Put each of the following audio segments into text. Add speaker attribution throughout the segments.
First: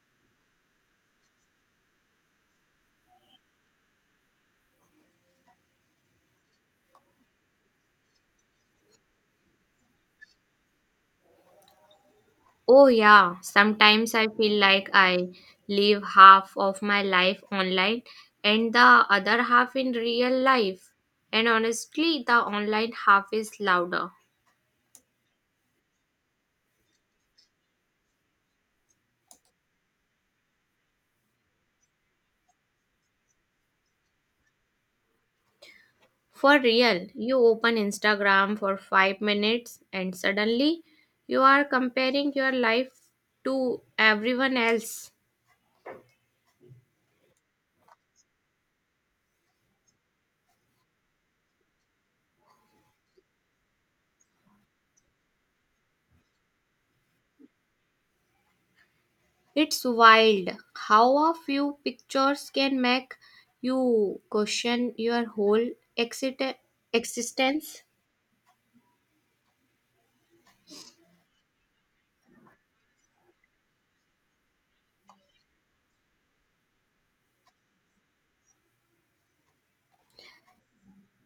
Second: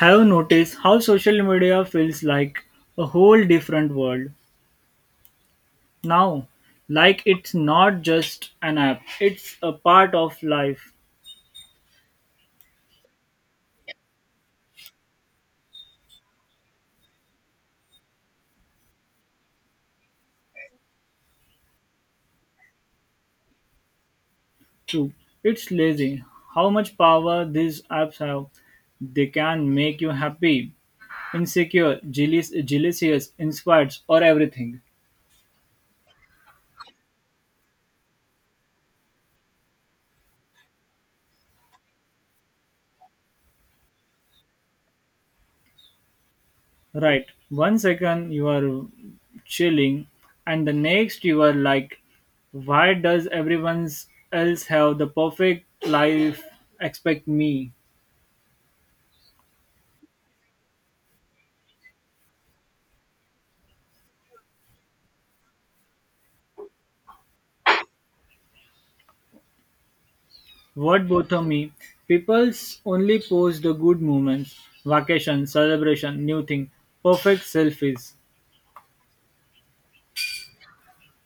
Speaker 1: Have you noticed how social media feels like a whole different world now? Like it's not just an app, it's a part of life
Speaker 2: Oh, yeah. Sometimes I feel like I live half of my life online and the other half in real life. And honestly, the online half is louder.
Speaker 1: too. It's lazy. How much power these apps have. They can make you happy, insecure, jealous, inspired, or everything.
Speaker 2: For real, you open Instagram for 5 minutes and suddenly you are comparing your life to everyone else.
Speaker 1: Right. One second you are chilling, and the next you are like, why does everyone else have the perfect life expect me?
Speaker 2: It's wild how a few pictures can make you question your whole exit- existence.
Speaker 1: What bother me? People's only post the good moments, vacation, celebration, new thing, perfect selfies.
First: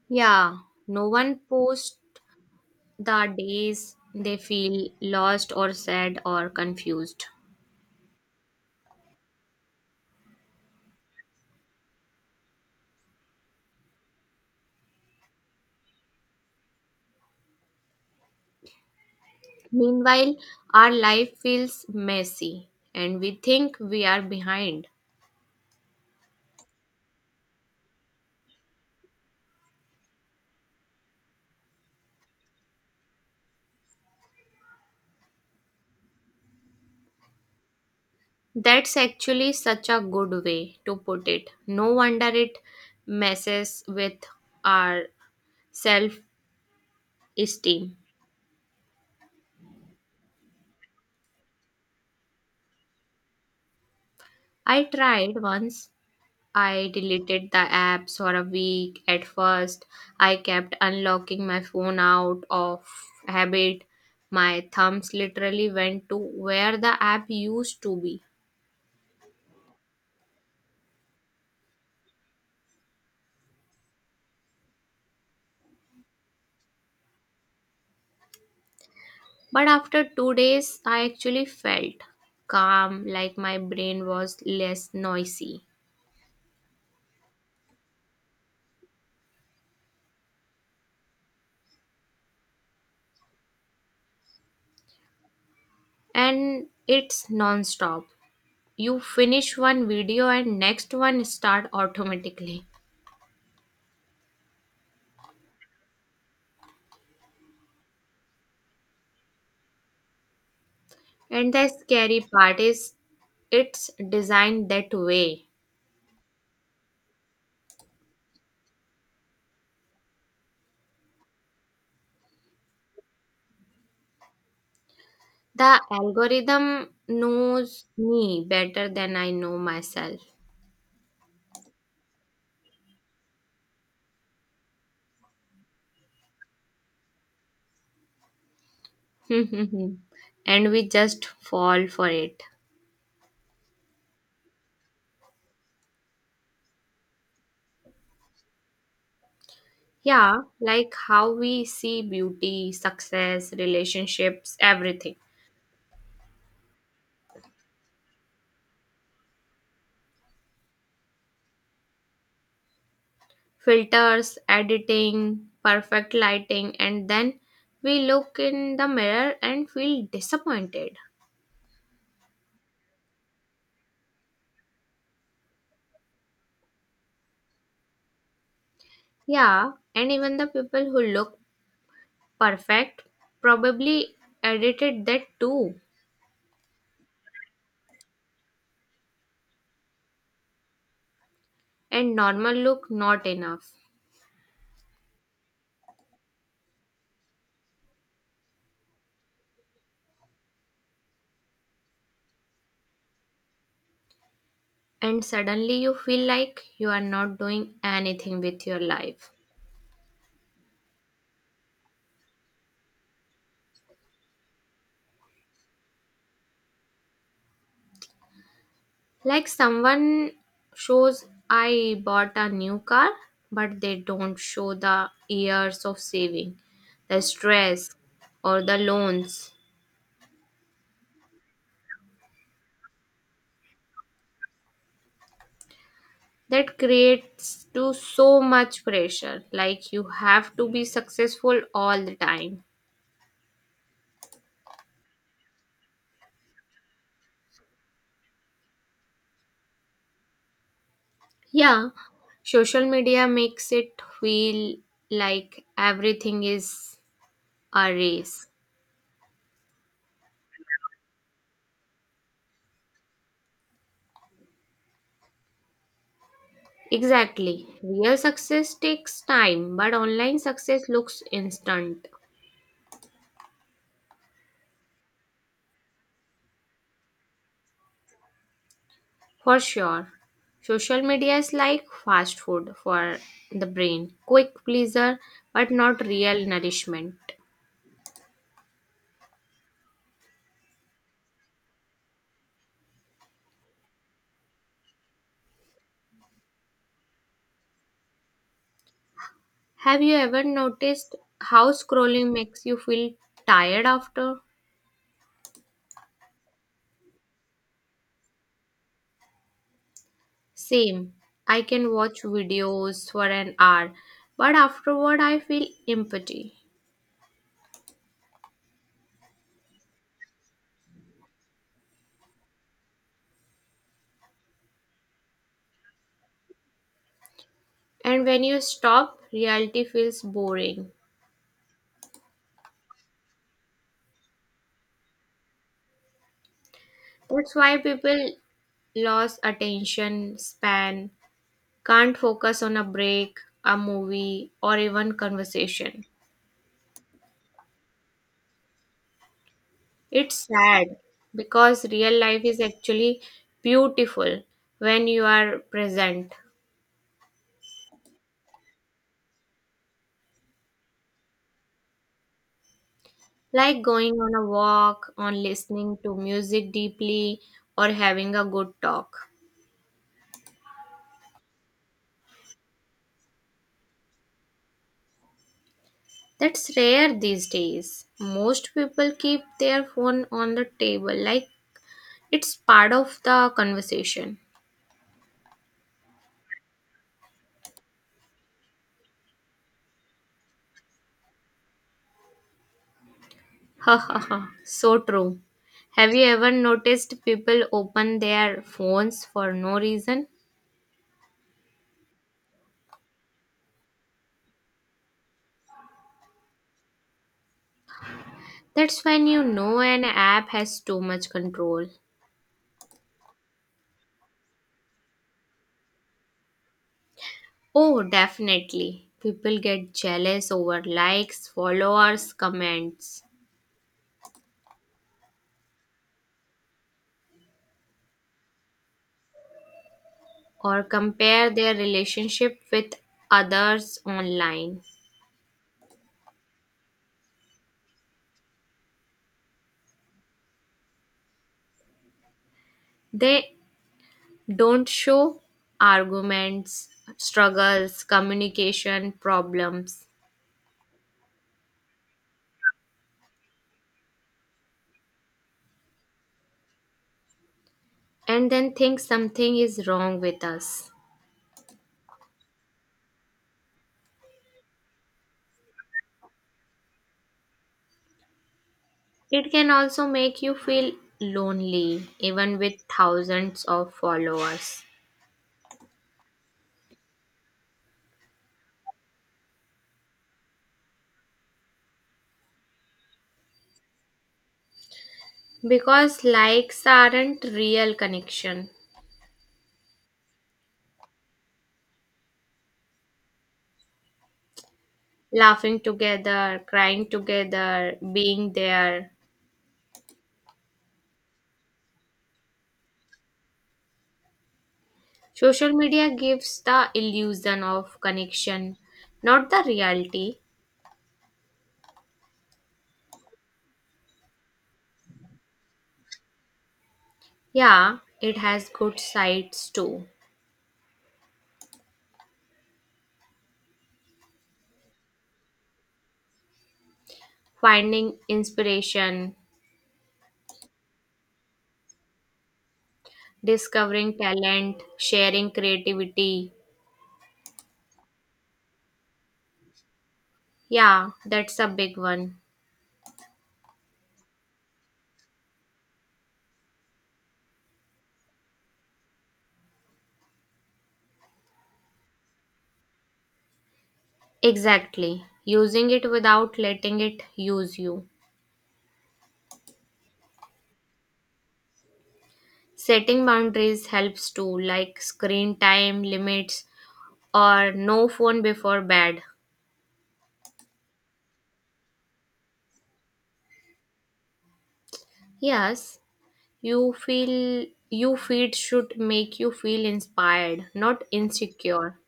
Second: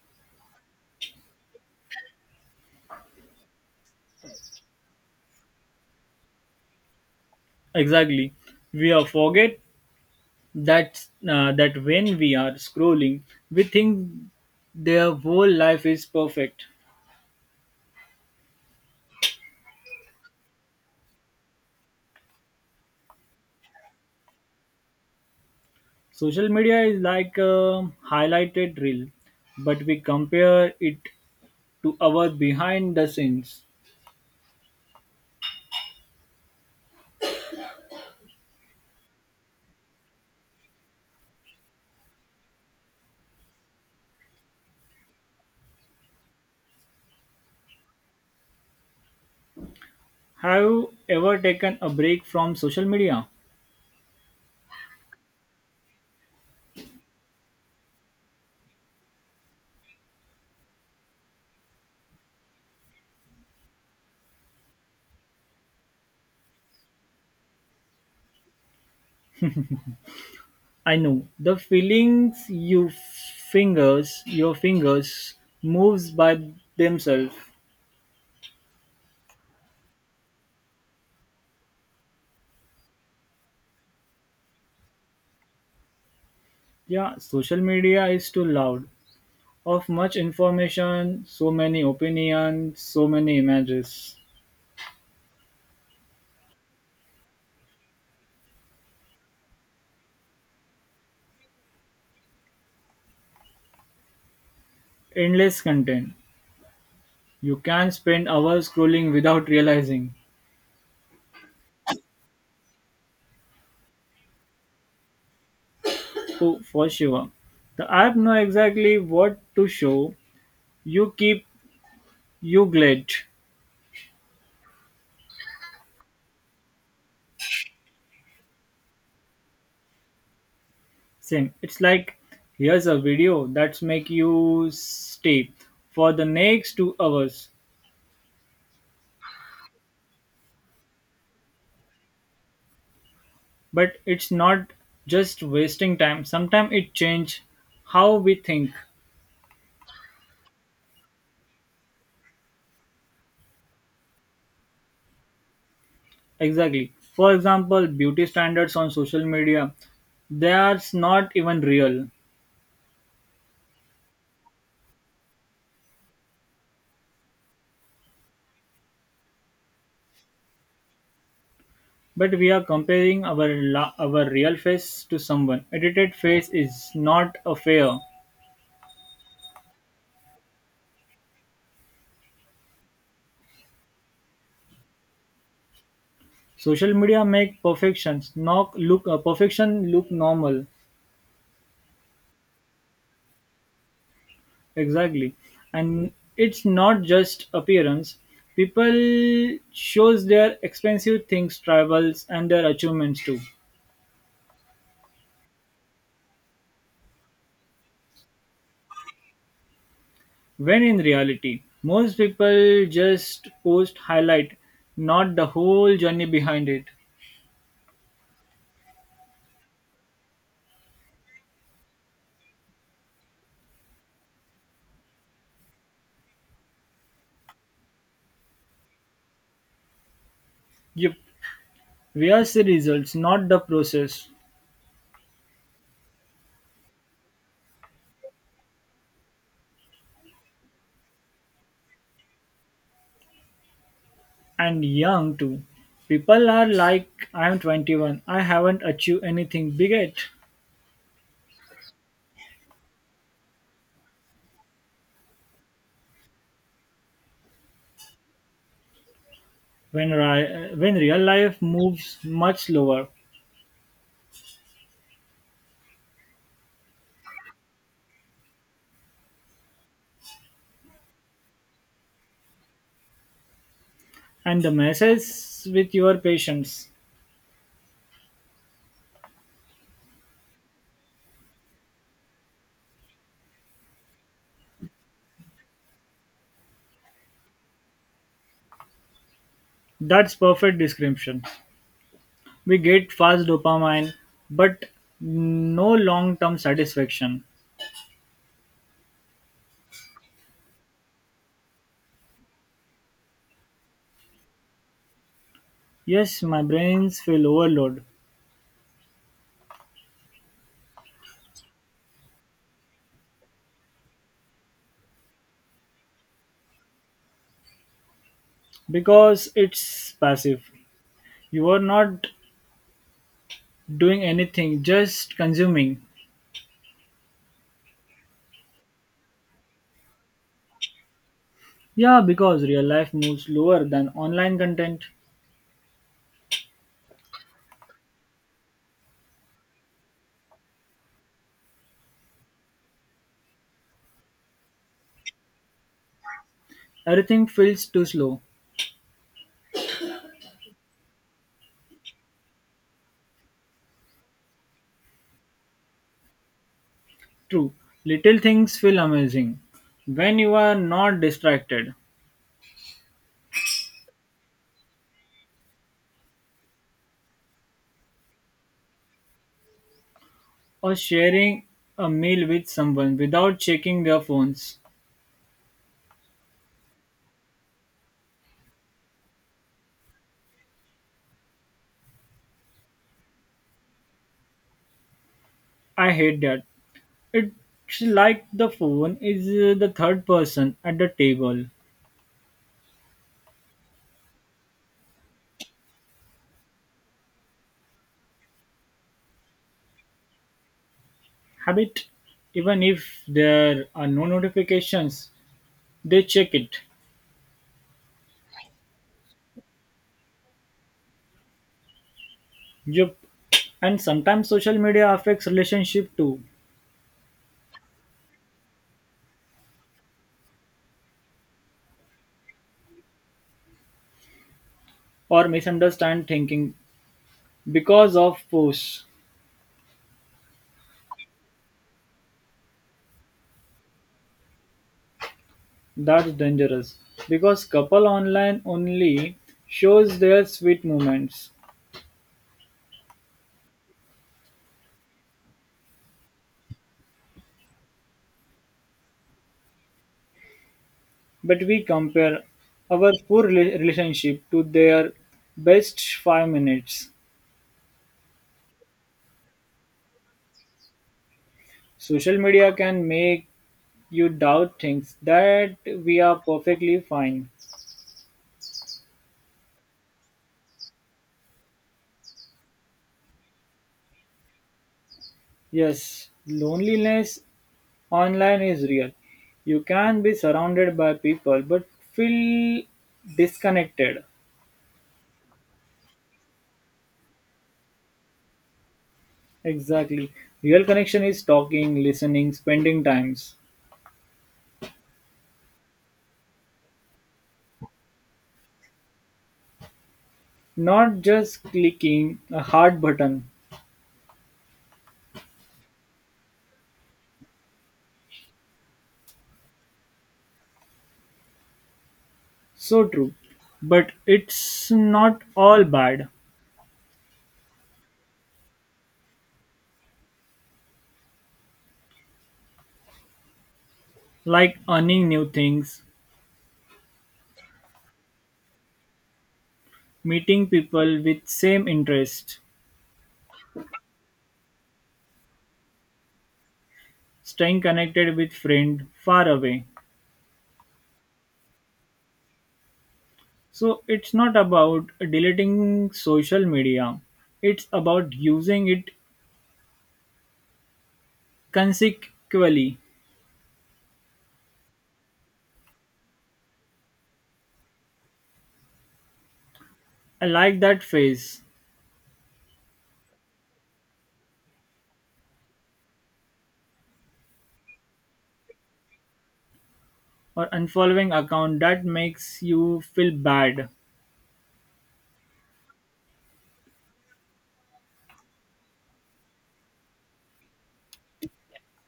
Speaker 2: Yeah, no one posts the days they feel lost or sad or confused.
Speaker 1: Exactly. We are forget that when we are scrolling, we think their whole life is perfect.
Speaker 2: Meanwhile, our life feels messy and we think we are behind.
Speaker 1: Social media is like a highlighted reel, but we compare it to our behind the scenes.
Speaker 2: That's actually such a good way to put it. No wonder it messes with our self esteem.
Speaker 1: Have you ever taken a break from social media?
Speaker 2: I tried once I deleted the apps for a week at first. I kept unlocking my phone out of habit. My thumbs literally went to where the app used to be.
Speaker 1: I know the feelings you fingers, your fingers moves by themselves.
Speaker 2: But after 2 days, I actually felt calm, like my brain was less noisy.
Speaker 1: Yeah, social media is too loud. Of much information, so many opinions, so many images,
Speaker 2: And it's non stop. You finish one video and next one start automatically.
Speaker 1: endless content. You can spend hours scrolling without realizing.
Speaker 2: And the scary part is it's designed that way.
Speaker 1: So for sure, the app know exactly what to show. You keep you glad.
Speaker 2: The algorithm knows me better than I know myself.
Speaker 1: Same. It's like here's a video that's make you stay for the next 2 hours.
Speaker 2: And we just fall for it.
Speaker 1: But it's not just wasting time. Sometimes it change how we think
Speaker 2: Yeah, like how we see beauty, success, relationships, everything.
Speaker 1: exactly. For example, beauty standards on social media, they are not even real.
Speaker 2: Filters, editing, perfect lighting, and then we look in the mirror and feel disappointed.
Speaker 1: But we are comparing our real face to someone. Edited face is not a fair.
Speaker 2: Yeah, and even the people who look perfect probably edited that too.
Speaker 1: Social media make perfections not look perfection look normal
Speaker 2: And normal look not enough.
Speaker 1: exactly, and it's not just appearance. People shows their expensive things, travels, and their achievements too.
Speaker 2: And suddenly you feel like you are not doing anything with your life.
Speaker 1: When in reality, most people just post highlight, not the whole journey behind it.
Speaker 2: Like someone shows, I bought a new car, but they don't show the years of saving, the stress, or the loans.
Speaker 1: Yep. We are see results, not the process.
Speaker 2: That creates to so much pressure, like you have to be successful all the time.
Speaker 1: And young too. People are like, I'm 21, I haven't achieved anything big yet.
Speaker 2: Yeah, social media makes it feel like everything is a race.
Speaker 1: When, when real life moves much slower.
Speaker 2: Exactly. Real success takes time, but online success looks instant.
Speaker 1: And the message with your patience.
Speaker 2: For sure. Social media is like fast food for the brain. Quick pleaser, but not real nourishment.
Speaker 1: That's perfect description. We get fast dopamine, but no long term satisfaction.
Speaker 2: Have you ever noticed how scrolling makes you feel tired after?
Speaker 1: Yes, my brains feel overload
Speaker 2: Same. I can watch videos for an hour, but afterward I feel empty.
Speaker 1: because it's passive. You are not doing anything, just consuming.
Speaker 2: And when you stop, reality feels boring.
Speaker 1: Yeah, because real life moves slower than online content.
Speaker 2: That's why people lost attention span, can't focus on a break, a movie, or even conversation.
Speaker 1: Everything feels too slow.
Speaker 2: It's sad because real life is actually beautiful when you are present,
Speaker 1: True. Little things feel amazing when you are not distracted
Speaker 2: like going on a walk, on listening to music deeply, or having a good talk.
Speaker 1: or sharing a meal with someone without checking their phones.
Speaker 2: That's rare these days. Most people keep their phone on the table, like it's part of the conversation.
Speaker 1: I hate that. It's like the phone is the third person at the table.
Speaker 2: Ha ha ha. So true. Have you ever noticed people open their phones for no reason?
Speaker 1: Habit. Even if there are no notifications, they check it.
Speaker 2: That's when you know an app has too much control.
Speaker 1: Yup. And sometimes social media affects relationship too.
Speaker 2: Oh, definitely. People get jealous over likes, followers, comments,
Speaker 1: Or misunderstand thinking because of posts.
Speaker 2: or compare their relationship with others online.
Speaker 1: That's dangerous. Because couple online only shows their sweet moments.
Speaker 2: They don't show arguments, struggles, communication problems.
Speaker 1: But we compare our relationship to their best 5 minutes.
Speaker 2: And then think something is wrong with us.
Speaker 1: Social media can make you doubt things that we are perfectly fine.
Speaker 2: It can also make you feel lonely even with thousands of followers
Speaker 1: Yes, loneliness online is real. You can be surrounded by people but feel disconnected.
Speaker 2: because likes aren't real connection.
Speaker 1: Exactly. Real connection is talking, listening, spending times,
Speaker 2: Laughing together, crying together, being there.
Speaker 1: not just clicking a hard button.
Speaker 2: Social media gives the illusion of connection, not the reality.
Speaker 1: So true. But it's not all bad.
Speaker 2: Yeah, it has good sides too.
Speaker 1: Like earning new things,
Speaker 2: Finding inspiration,
Speaker 1: meeting people with same interest,
Speaker 2: discovering talent, sharing creativity.
Speaker 1: staying connected with friend far away.
Speaker 2: Yeah, that's a big one.
Speaker 1: So it's not about deleting social media. It's about using it consequently.
Speaker 2: Exactly. Using it without letting it use you.
Speaker 1: I like that phrase,
Speaker 2: Setting boundaries helps too, like screen time limits or no phone before bed.
Speaker 1: or unfollowing account that makes you feel bad,
Speaker 2: Yes, you feel you feed should make you feel inspired, not insecure.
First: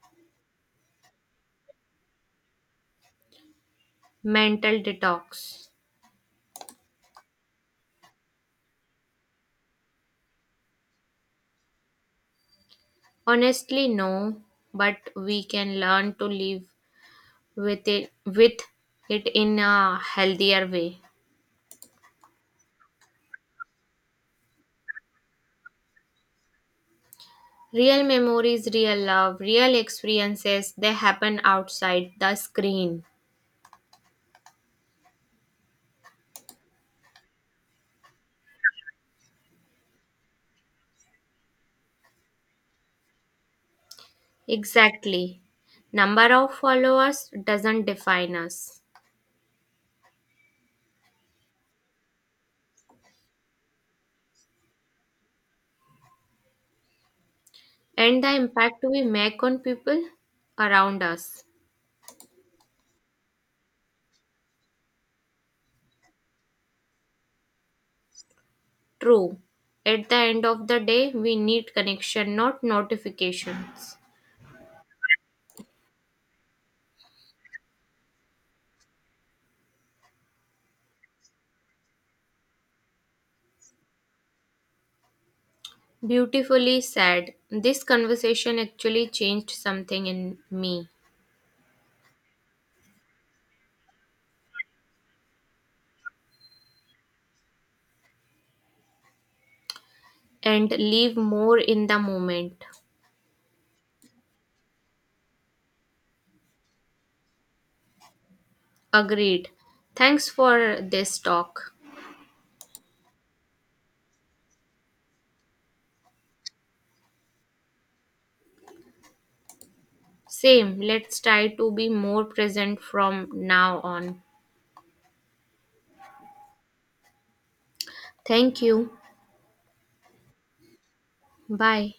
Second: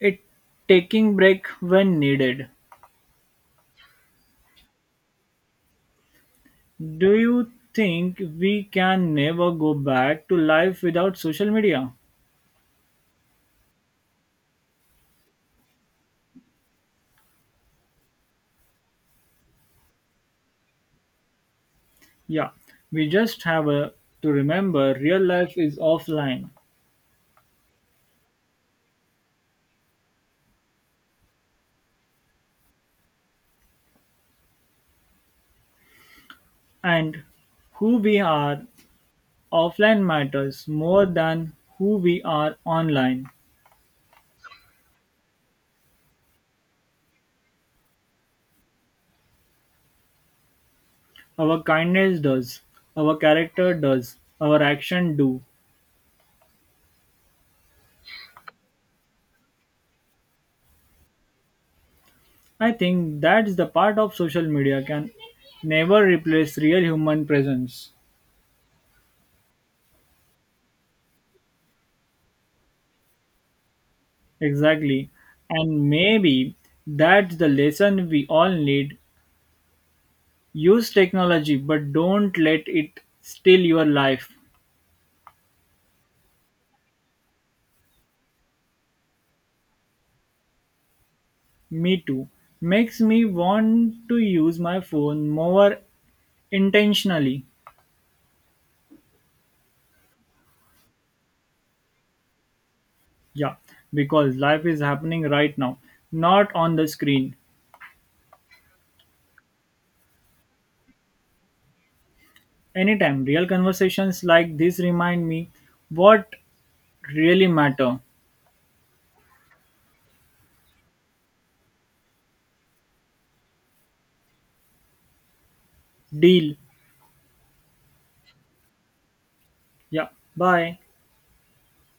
Speaker 1: it taking break when needed.
Speaker 2: Mental detox.
Speaker 1: Do you think we can never go back to life without social media?
Speaker 2: Honestly, no, but we can learn to live with it in a healthier way.
Speaker 1: Yeah, we just to remember real life is offline,
Speaker 2: Real memories, real love, real experiences, they happen outside the screen.
Speaker 1: and who we are offline matters more than who we are online.
Speaker 2: Exactly. Number of followers doesn't define us.
Speaker 1: Our kindness does, our character does, our action do.
Speaker 2: And the impact we make on people around us.
Speaker 1: I think that's the part of social media can never replace real human presence.
Speaker 2: True. At the end of the day, we need connection, not notifications.
Speaker 1: Exactly. And maybe that's the lesson we all need. Use technology, but don't let it steal your life.
Speaker 2: Beautifully said. This conversation actually changed something in me
Speaker 1: Me too. Makes me want to use my phone more intentionally.
Speaker 2: and live more in the moment.
Speaker 1: Yeah, because life is happening right now, not on the screen.
Speaker 2: Agreed. Thanks for this talk.
Speaker 1: Anytime real conversations like this remind me what really matter.
Speaker 2: Same, let's try to be more present from now on.
Speaker 1: Deal.
Speaker 2: Thank you.
Speaker 1: Yeah. Bye.
Speaker 2: Bye.